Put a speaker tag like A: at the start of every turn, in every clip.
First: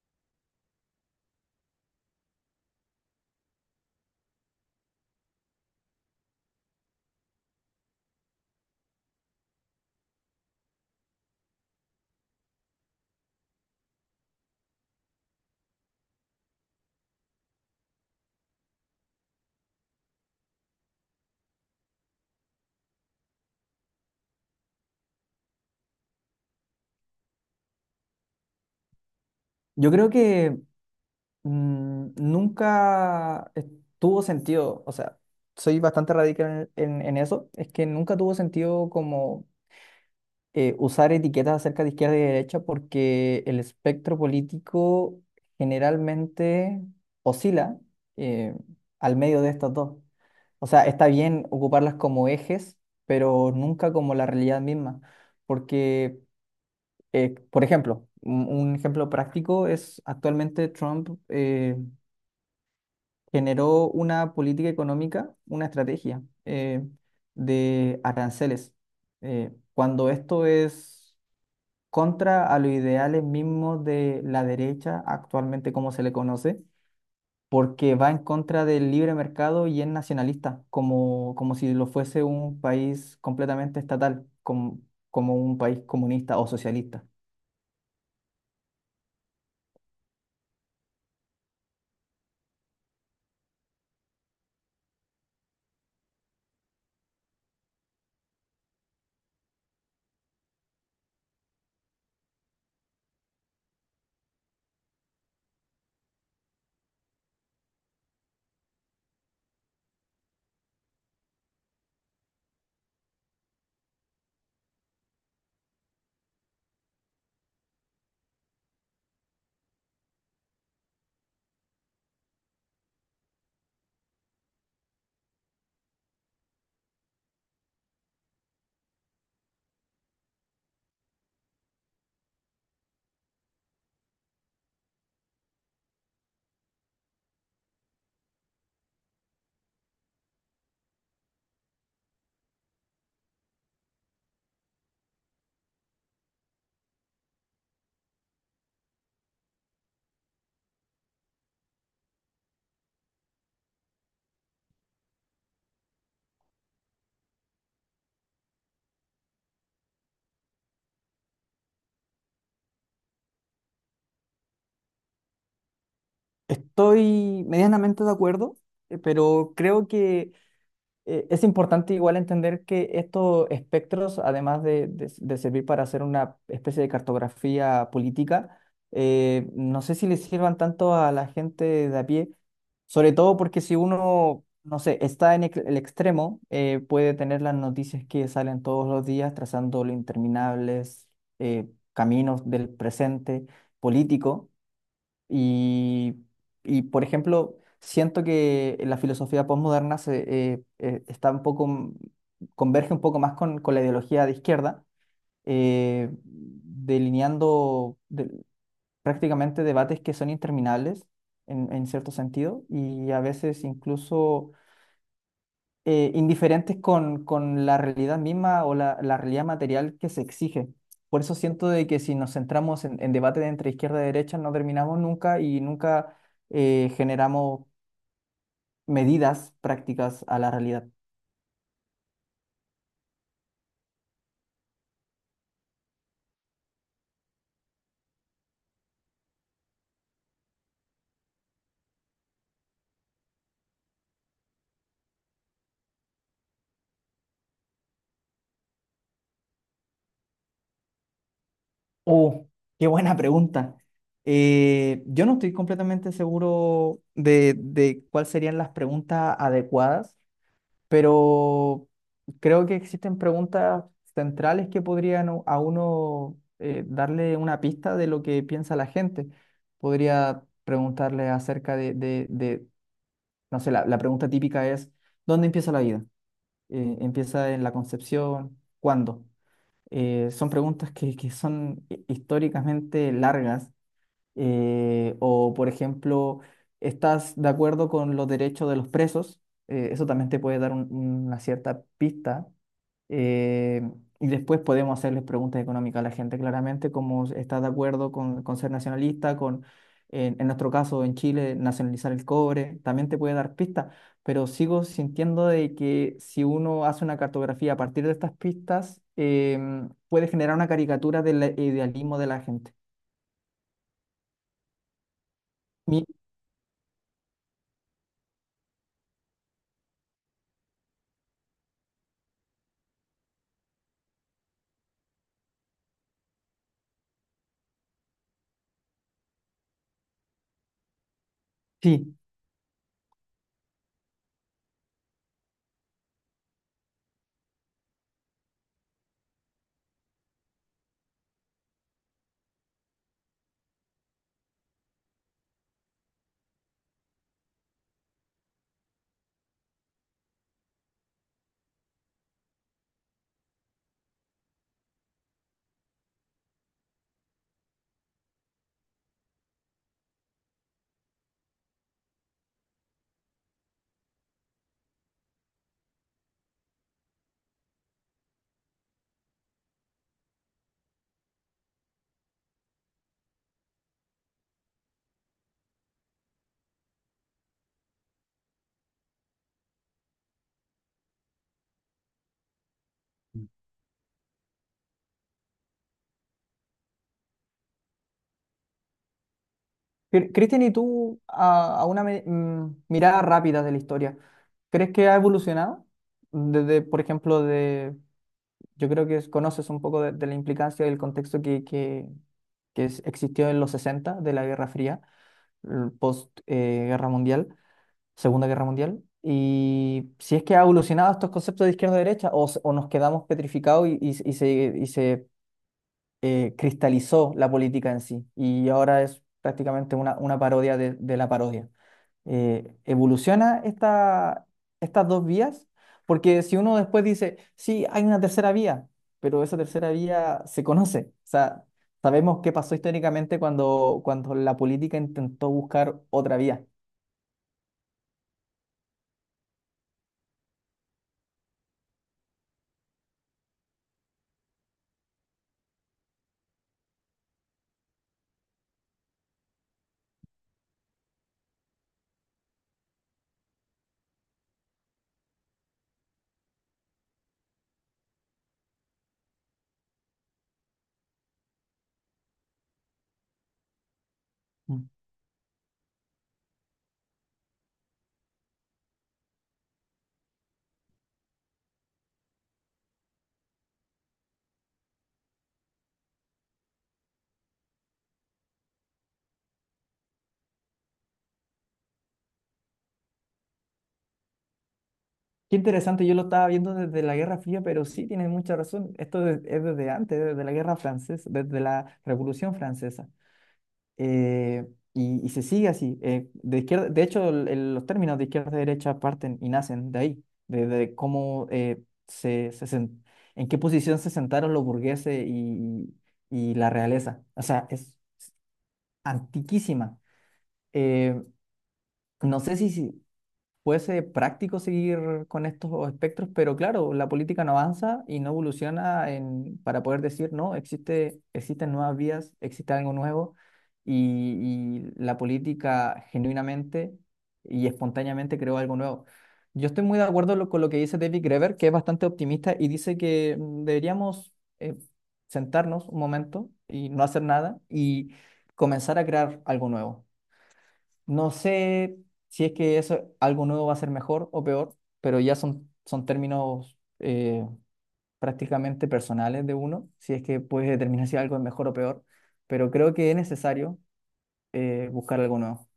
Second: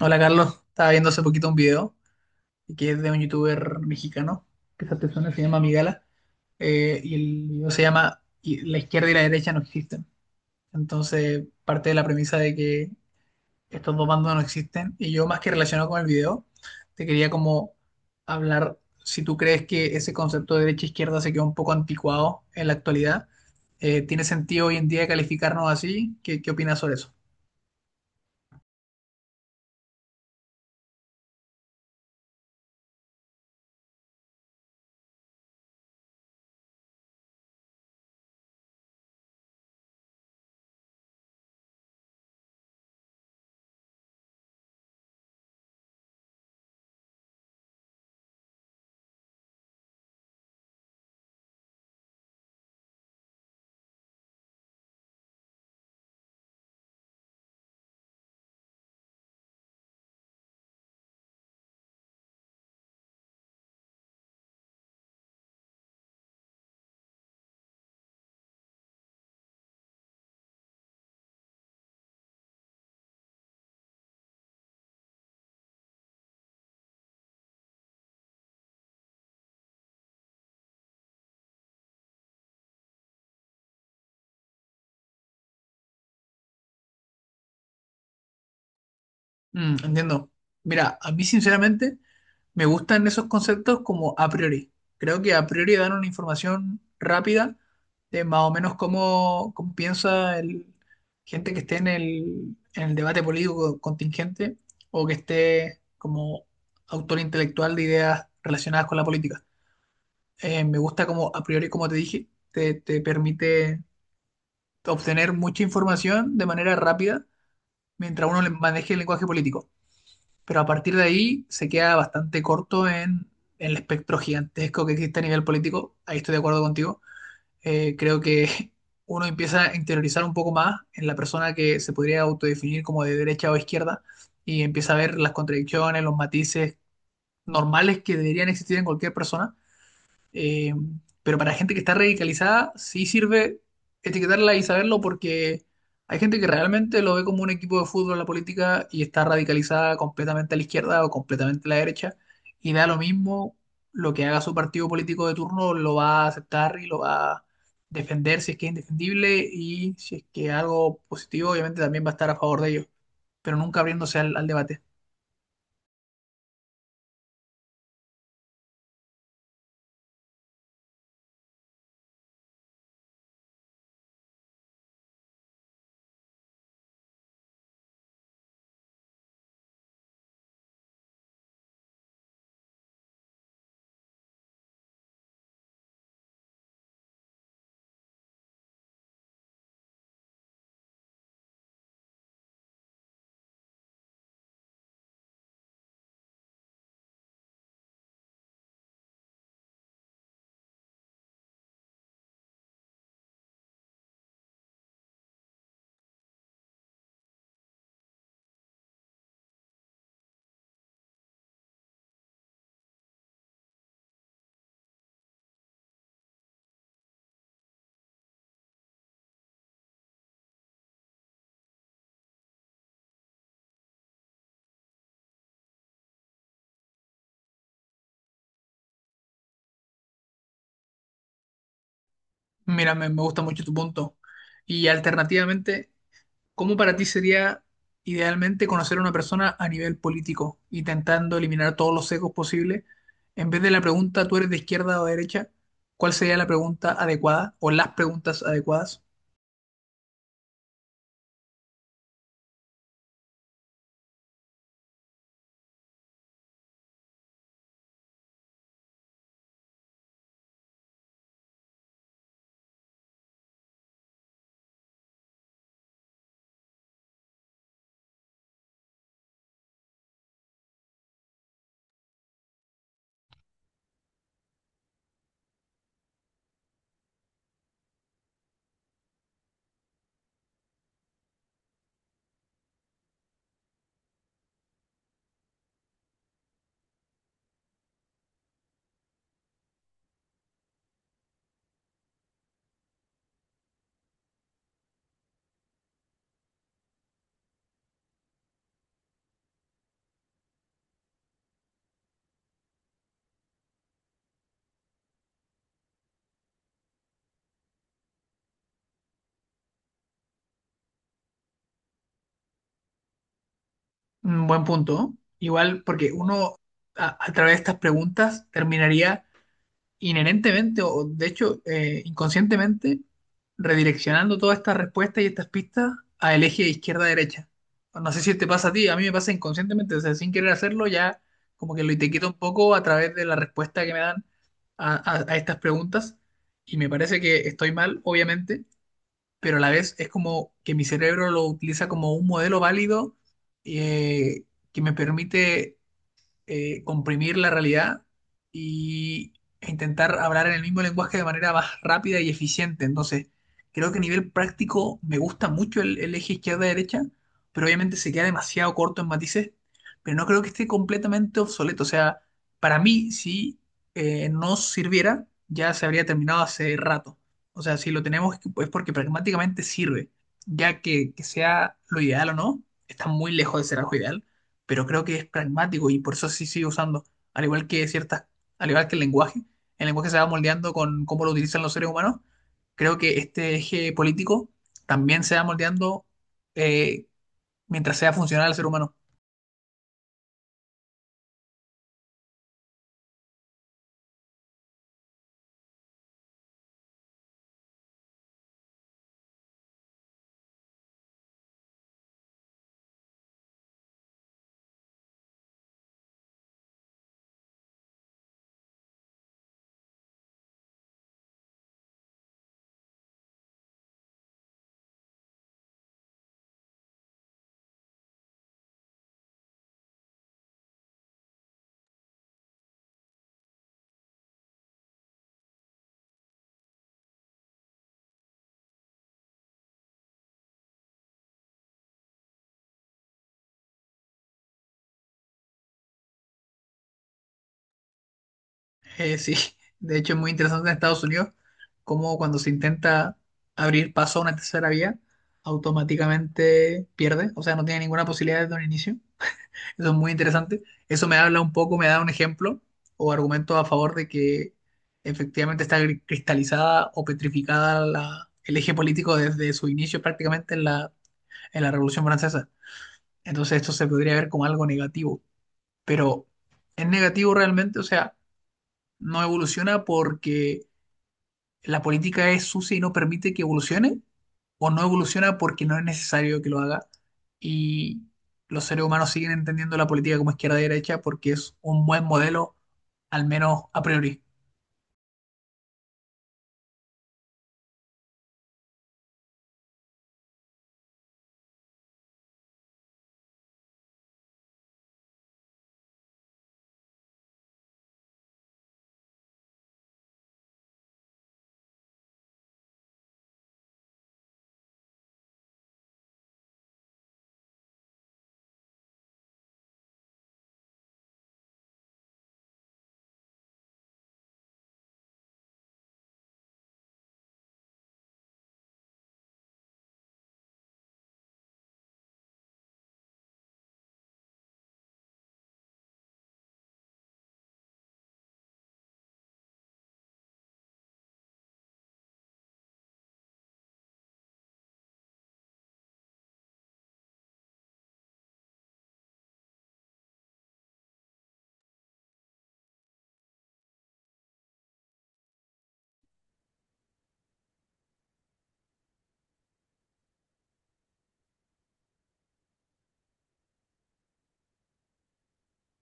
A: Hola Carlos, estaba viendo hace poquito un video que es de un youtuber mexicano, que esa persona se llama Migala. El video se llama y La izquierda y la derecha no existen. Entonces parte de la premisa de que estos dos bandos no existen, y yo, más que relacionado con el video, te quería como hablar si tú crees que ese concepto de derecha-izquierda se quedó un poco anticuado en la actualidad. ¿tiene sentido hoy en día calificarnos así? ¿Qué opinas sobre eso?
B: Yo creo que nunca tuvo sentido, o sea, soy bastante radical en, en eso, es que nunca tuvo sentido como usar etiquetas acerca de izquierda y derecha porque el espectro político generalmente oscila eh, al medio de estas dos. O sea, está bien ocuparlas como ejes, pero nunca como la realidad misma, porque por ejemplo, un ejemplo práctico es actualmente Trump generó una política económica, una estrategia de aranceles, cuando esto es contra a los ideales mismos de la derecha, actualmente como se le conoce, porque va en contra del libre mercado y es nacionalista, como si lo fuese un país completamente estatal, como un país comunista o socialista.
A: Mm, entiendo. Mira, a mí sinceramente me gustan esos conceptos como a priori. Creo que a priori dan una información rápida de más o menos cómo piensa gente que esté en en el debate político contingente o que esté como autor intelectual de ideas relacionadas con la política. Me gusta como a priori, como te dije, te permite obtener mucha información de manera rápida mientras maneje el lenguaje político, pero a partir de ahí se queda bastante corto en el espectro gigantesco que existe a nivel político. Ahí estoy de acuerdo contigo. Creo que uno empieza a interiorizar un poco más en la persona que se podría autodefinir como de derecha o izquierda y empieza a ver las contradicciones, los matices normales que deberían existir en cualquier persona. eh, pero para gente que está radicalizada, sí sirve etiquetarla y saberlo, porque hay gente que realmente lo ve como un equipo de fútbol la política y está radicalizada completamente a la izquierda o completamente a la derecha, y da lo mismo lo que haga su partido político de turno, lo va a aceptar y lo va a defender si es que es indefendible, y si es que algo positivo, obviamente también va a estar a favor de ellos, pero nunca abriéndose al debate.
B: Estoy medianamente de acuerdo, pero creo que es importante igual entender que estos espectros, además de servir para hacer una especie de cartografía política, no sé si le sirvan tanto a la gente de a pie, sobre todo porque si uno, no sé, está en el extremo, puede tener las noticias que salen todos los días trazando los interminables caminos del presente político y, por ejemplo, siento que la filosofía postmoderna se, está un poco, m- converge un poco más con la ideología de izquierda, delineando prácticamente debates que son interminables en cierto sentido y a veces incluso indiferentes con la realidad misma o la realidad material que se exige. Por eso siento de que si nos centramos en debates entre izquierda y derecha, no terminamos nunca y nunca generamos medidas prácticas a la realidad.
A: Mira, me gusta mucho tu punto. Y alternativamente, ¿cómo para ti sería idealmente conocer a una persona a nivel político, intentando eliminar todos los sesgos posibles? En vez de la pregunta, ¿tú eres de izquierda o de derecha?, ¿cuál sería la pregunta adecuada o las preguntas adecuadas?
B: Oh, qué buena pregunta. Yo no estoy completamente seguro de cuáles serían las preguntas adecuadas, pero creo que existen preguntas centrales que podrían a uno darle una pista de lo que piensa la gente. Podría preguntarle acerca de, no sé, la pregunta típica es: ¿dónde empieza la vida? ¿Empieza en la concepción? ¿Cuándo? Son preguntas que, son históricamente largas, o, por ejemplo, estás de acuerdo con los derechos de los presos. Eso también te puede dar una cierta pista. Eh, y después podemos hacerles preguntas económicas a la gente, claramente, como estás de acuerdo con ser nacionalista, en nuestro caso en Chile, nacionalizar el cobre, también te puede dar pistas, pero sigo sintiendo de que si uno hace una cartografía a partir de estas pistas, puede generar una caricatura del idealismo de la gente.
A: Un buen punto, ¿no? Igual, porque
B: Mi-
A: uno a través de estas preguntas terminaría inherentemente, o de hecho, inconscientemente, redireccionando todas estas respuestas y estas pistas a el eje izquierda-derecha. No sé si te pasa a ti, a mí me pasa inconscientemente, o sea, sin querer hacerlo, ya como que lo
B: Sí,
A: etiqueto un poco a través de la respuesta que me dan a estas preguntas, y me parece que estoy mal, obviamente, pero a la vez es como que mi cerebro lo utiliza como un modelo válido, eh, que me permite comprimir la realidad y, e intentar hablar en el mismo lenguaje de manera más rápida y eficiente. Entonces, creo que a nivel práctico me gusta mucho el eje izquierda-derecha, pero obviamente se queda demasiado corto en matices, pero no creo que esté completamente obsoleto. O sea, para mí, si no sirviera, ya se habría terminado hace rato. O sea, si lo tenemos es porque pragmáticamente sirve, ya que sea lo ideal o no, está muy lejos de ser algo ideal, pero creo que es pragmático y por eso sí sigue usando, al igual que ciertas, al igual que el lenguaje se va moldeando con cómo lo utilizan los seres humanos, creo que este eje político también se va moldeando, eh, mientras sea funcional al ser humano.
B: Cristian, ¿y tú, a una mirada rápida de la historia, crees que ha evolucionado? Desde, por ejemplo, yo creo que conoces un poco de la implicancia y el contexto que existió en los 60, de la Guerra Fría, el post Guerra Mundial, Segunda Guerra Mundial, y si es que ha evolucionado estos conceptos de izquierda-derecha o, o nos quedamos petrificados y, y se cristalizó la política en sí y ahora es prácticamente una parodia de la parodia, evoluciona estas dos vías, porque si uno después dice, sí, hay una tercera vía, pero esa tercera vía se conoce, o sea, sabemos qué pasó históricamente cuando la política intentó buscar otra vía.
A: Sí, de hecho es muy interesante en Estados Unidos cómo cuando se intenta abrir paso a una tercera vía, automáticamente pierde, o sea, no tiene ninguna posibilidad desde un inicio. Eso es muy interesante. Eso me habla un poco, me da un ejemplo o argumento a favor de que efectivamente está cristalizada o petrificada el eje político desde su inicio prácticamente en la Revolución Francesa. Entonces esto se podría ver como algo
B: Mm.
A: negativo, pero ¿es negativo realmente? O sea, ¿no evoluciona porque la política es sucia y no permite que evolucione?, ¿o no evoluciona porque no es necesario que lo haga? Y los seres humanos siguen entendiendo la política como izquierda-derecha porque es un buen modelo, al menos a priori.
B: Qué interesante, yo lo estaba viendo desde la Guerra Fría, pero sí tienes mucha razón, esto es desde antes, desde la Guerra Francesa, desde la Revolución Francesa. eh, y se sigue así. De izquierda, de hecho, los términos de izquierda y derecha parten y nacen de ahí, de cómo se, se sen- en qué posición se sentaron los burgueses y la realeza. O sea, es antiquísima. Eh, no sé puede ser práctico seguir con estos espectros, pero claro, la política no avanza y no evoluciona para poder decir, no, existe, existen nuevas vías, existe algo nuevo y la política genuinamente y espontáneamente creó algo nuevo. Yo estoy muy de acuerdo con lo que dice David Graeber, que es bastante optimista y dice que deberíamos eh, sentarnos un momento y no hacer nada y comenzar a crear algo nuevo. No sé si es que eso, algo nuevo va a ser mejor o peor, pero ya son términos prácticamente personales de uno, si es que puedes determinar si algo es mejor o peor, pero creo que es necesario buscar algo nuevo.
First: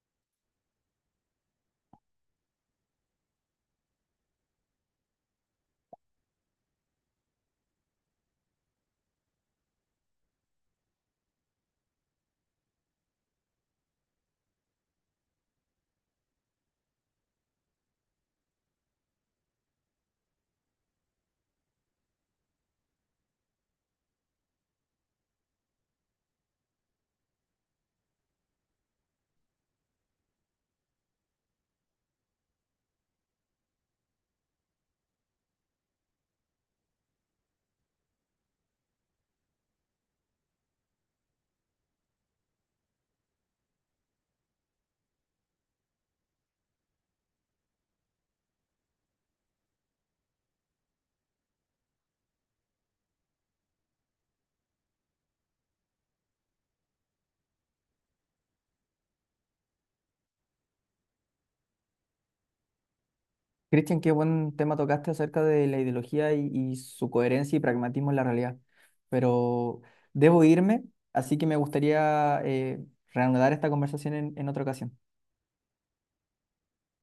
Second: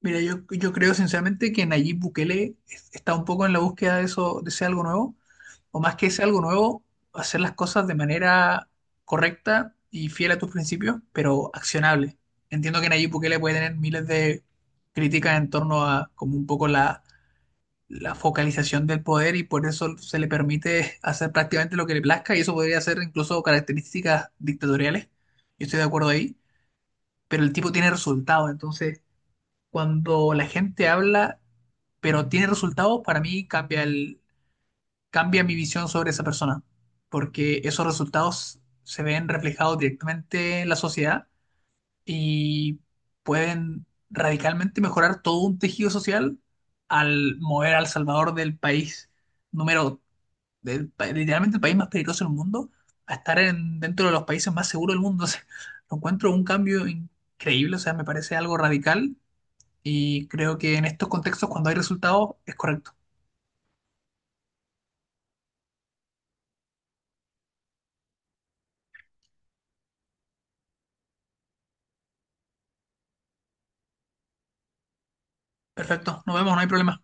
A: Mira, yo creo sinceramente que Nayib Bukele está un poco en la búsqueda de eso, de ese algo nuevo, o más que ese algo nuevo, hacer las cosas de manera correcta y fiel a tus principios, pero accionable. Entiendo que Nayib Bukele puede tener miles de críticas en torno a como un poco la focalización del poder, y por eso se le permite hacer prácticamente lo que le plazca, y eso podría ser incluso características dictatoriales. Yo estoy de acuerdo ahí, pero el tipo tiene resultados. Entonces, cuando la gente habla, pero tiene resultados, para mí cambia cambia mi visión sobre esa persona, porque esos resultados se ven reflejados directamente en la sociedad y pueden radicalmente mejorar todo un tejido social al mover al Salvador del país número literalmente el país más peligroso del mundo, a estar en, dentro de los países más seguros del mundo. O sea, lo encuentro un cambio increíble, o sea, me parece algo radical, y creo que en estos contextos, cuando hay resultados, es correcto.
B: Cristian, qué buen tema tocaste acerca de la ideología y su coherencia y pragmatismo en la realidad, pero debo irme, así que me gustaría reanudar esta conversación en otra ocasión.
A: Perfecto, nos vemos, no hay problema.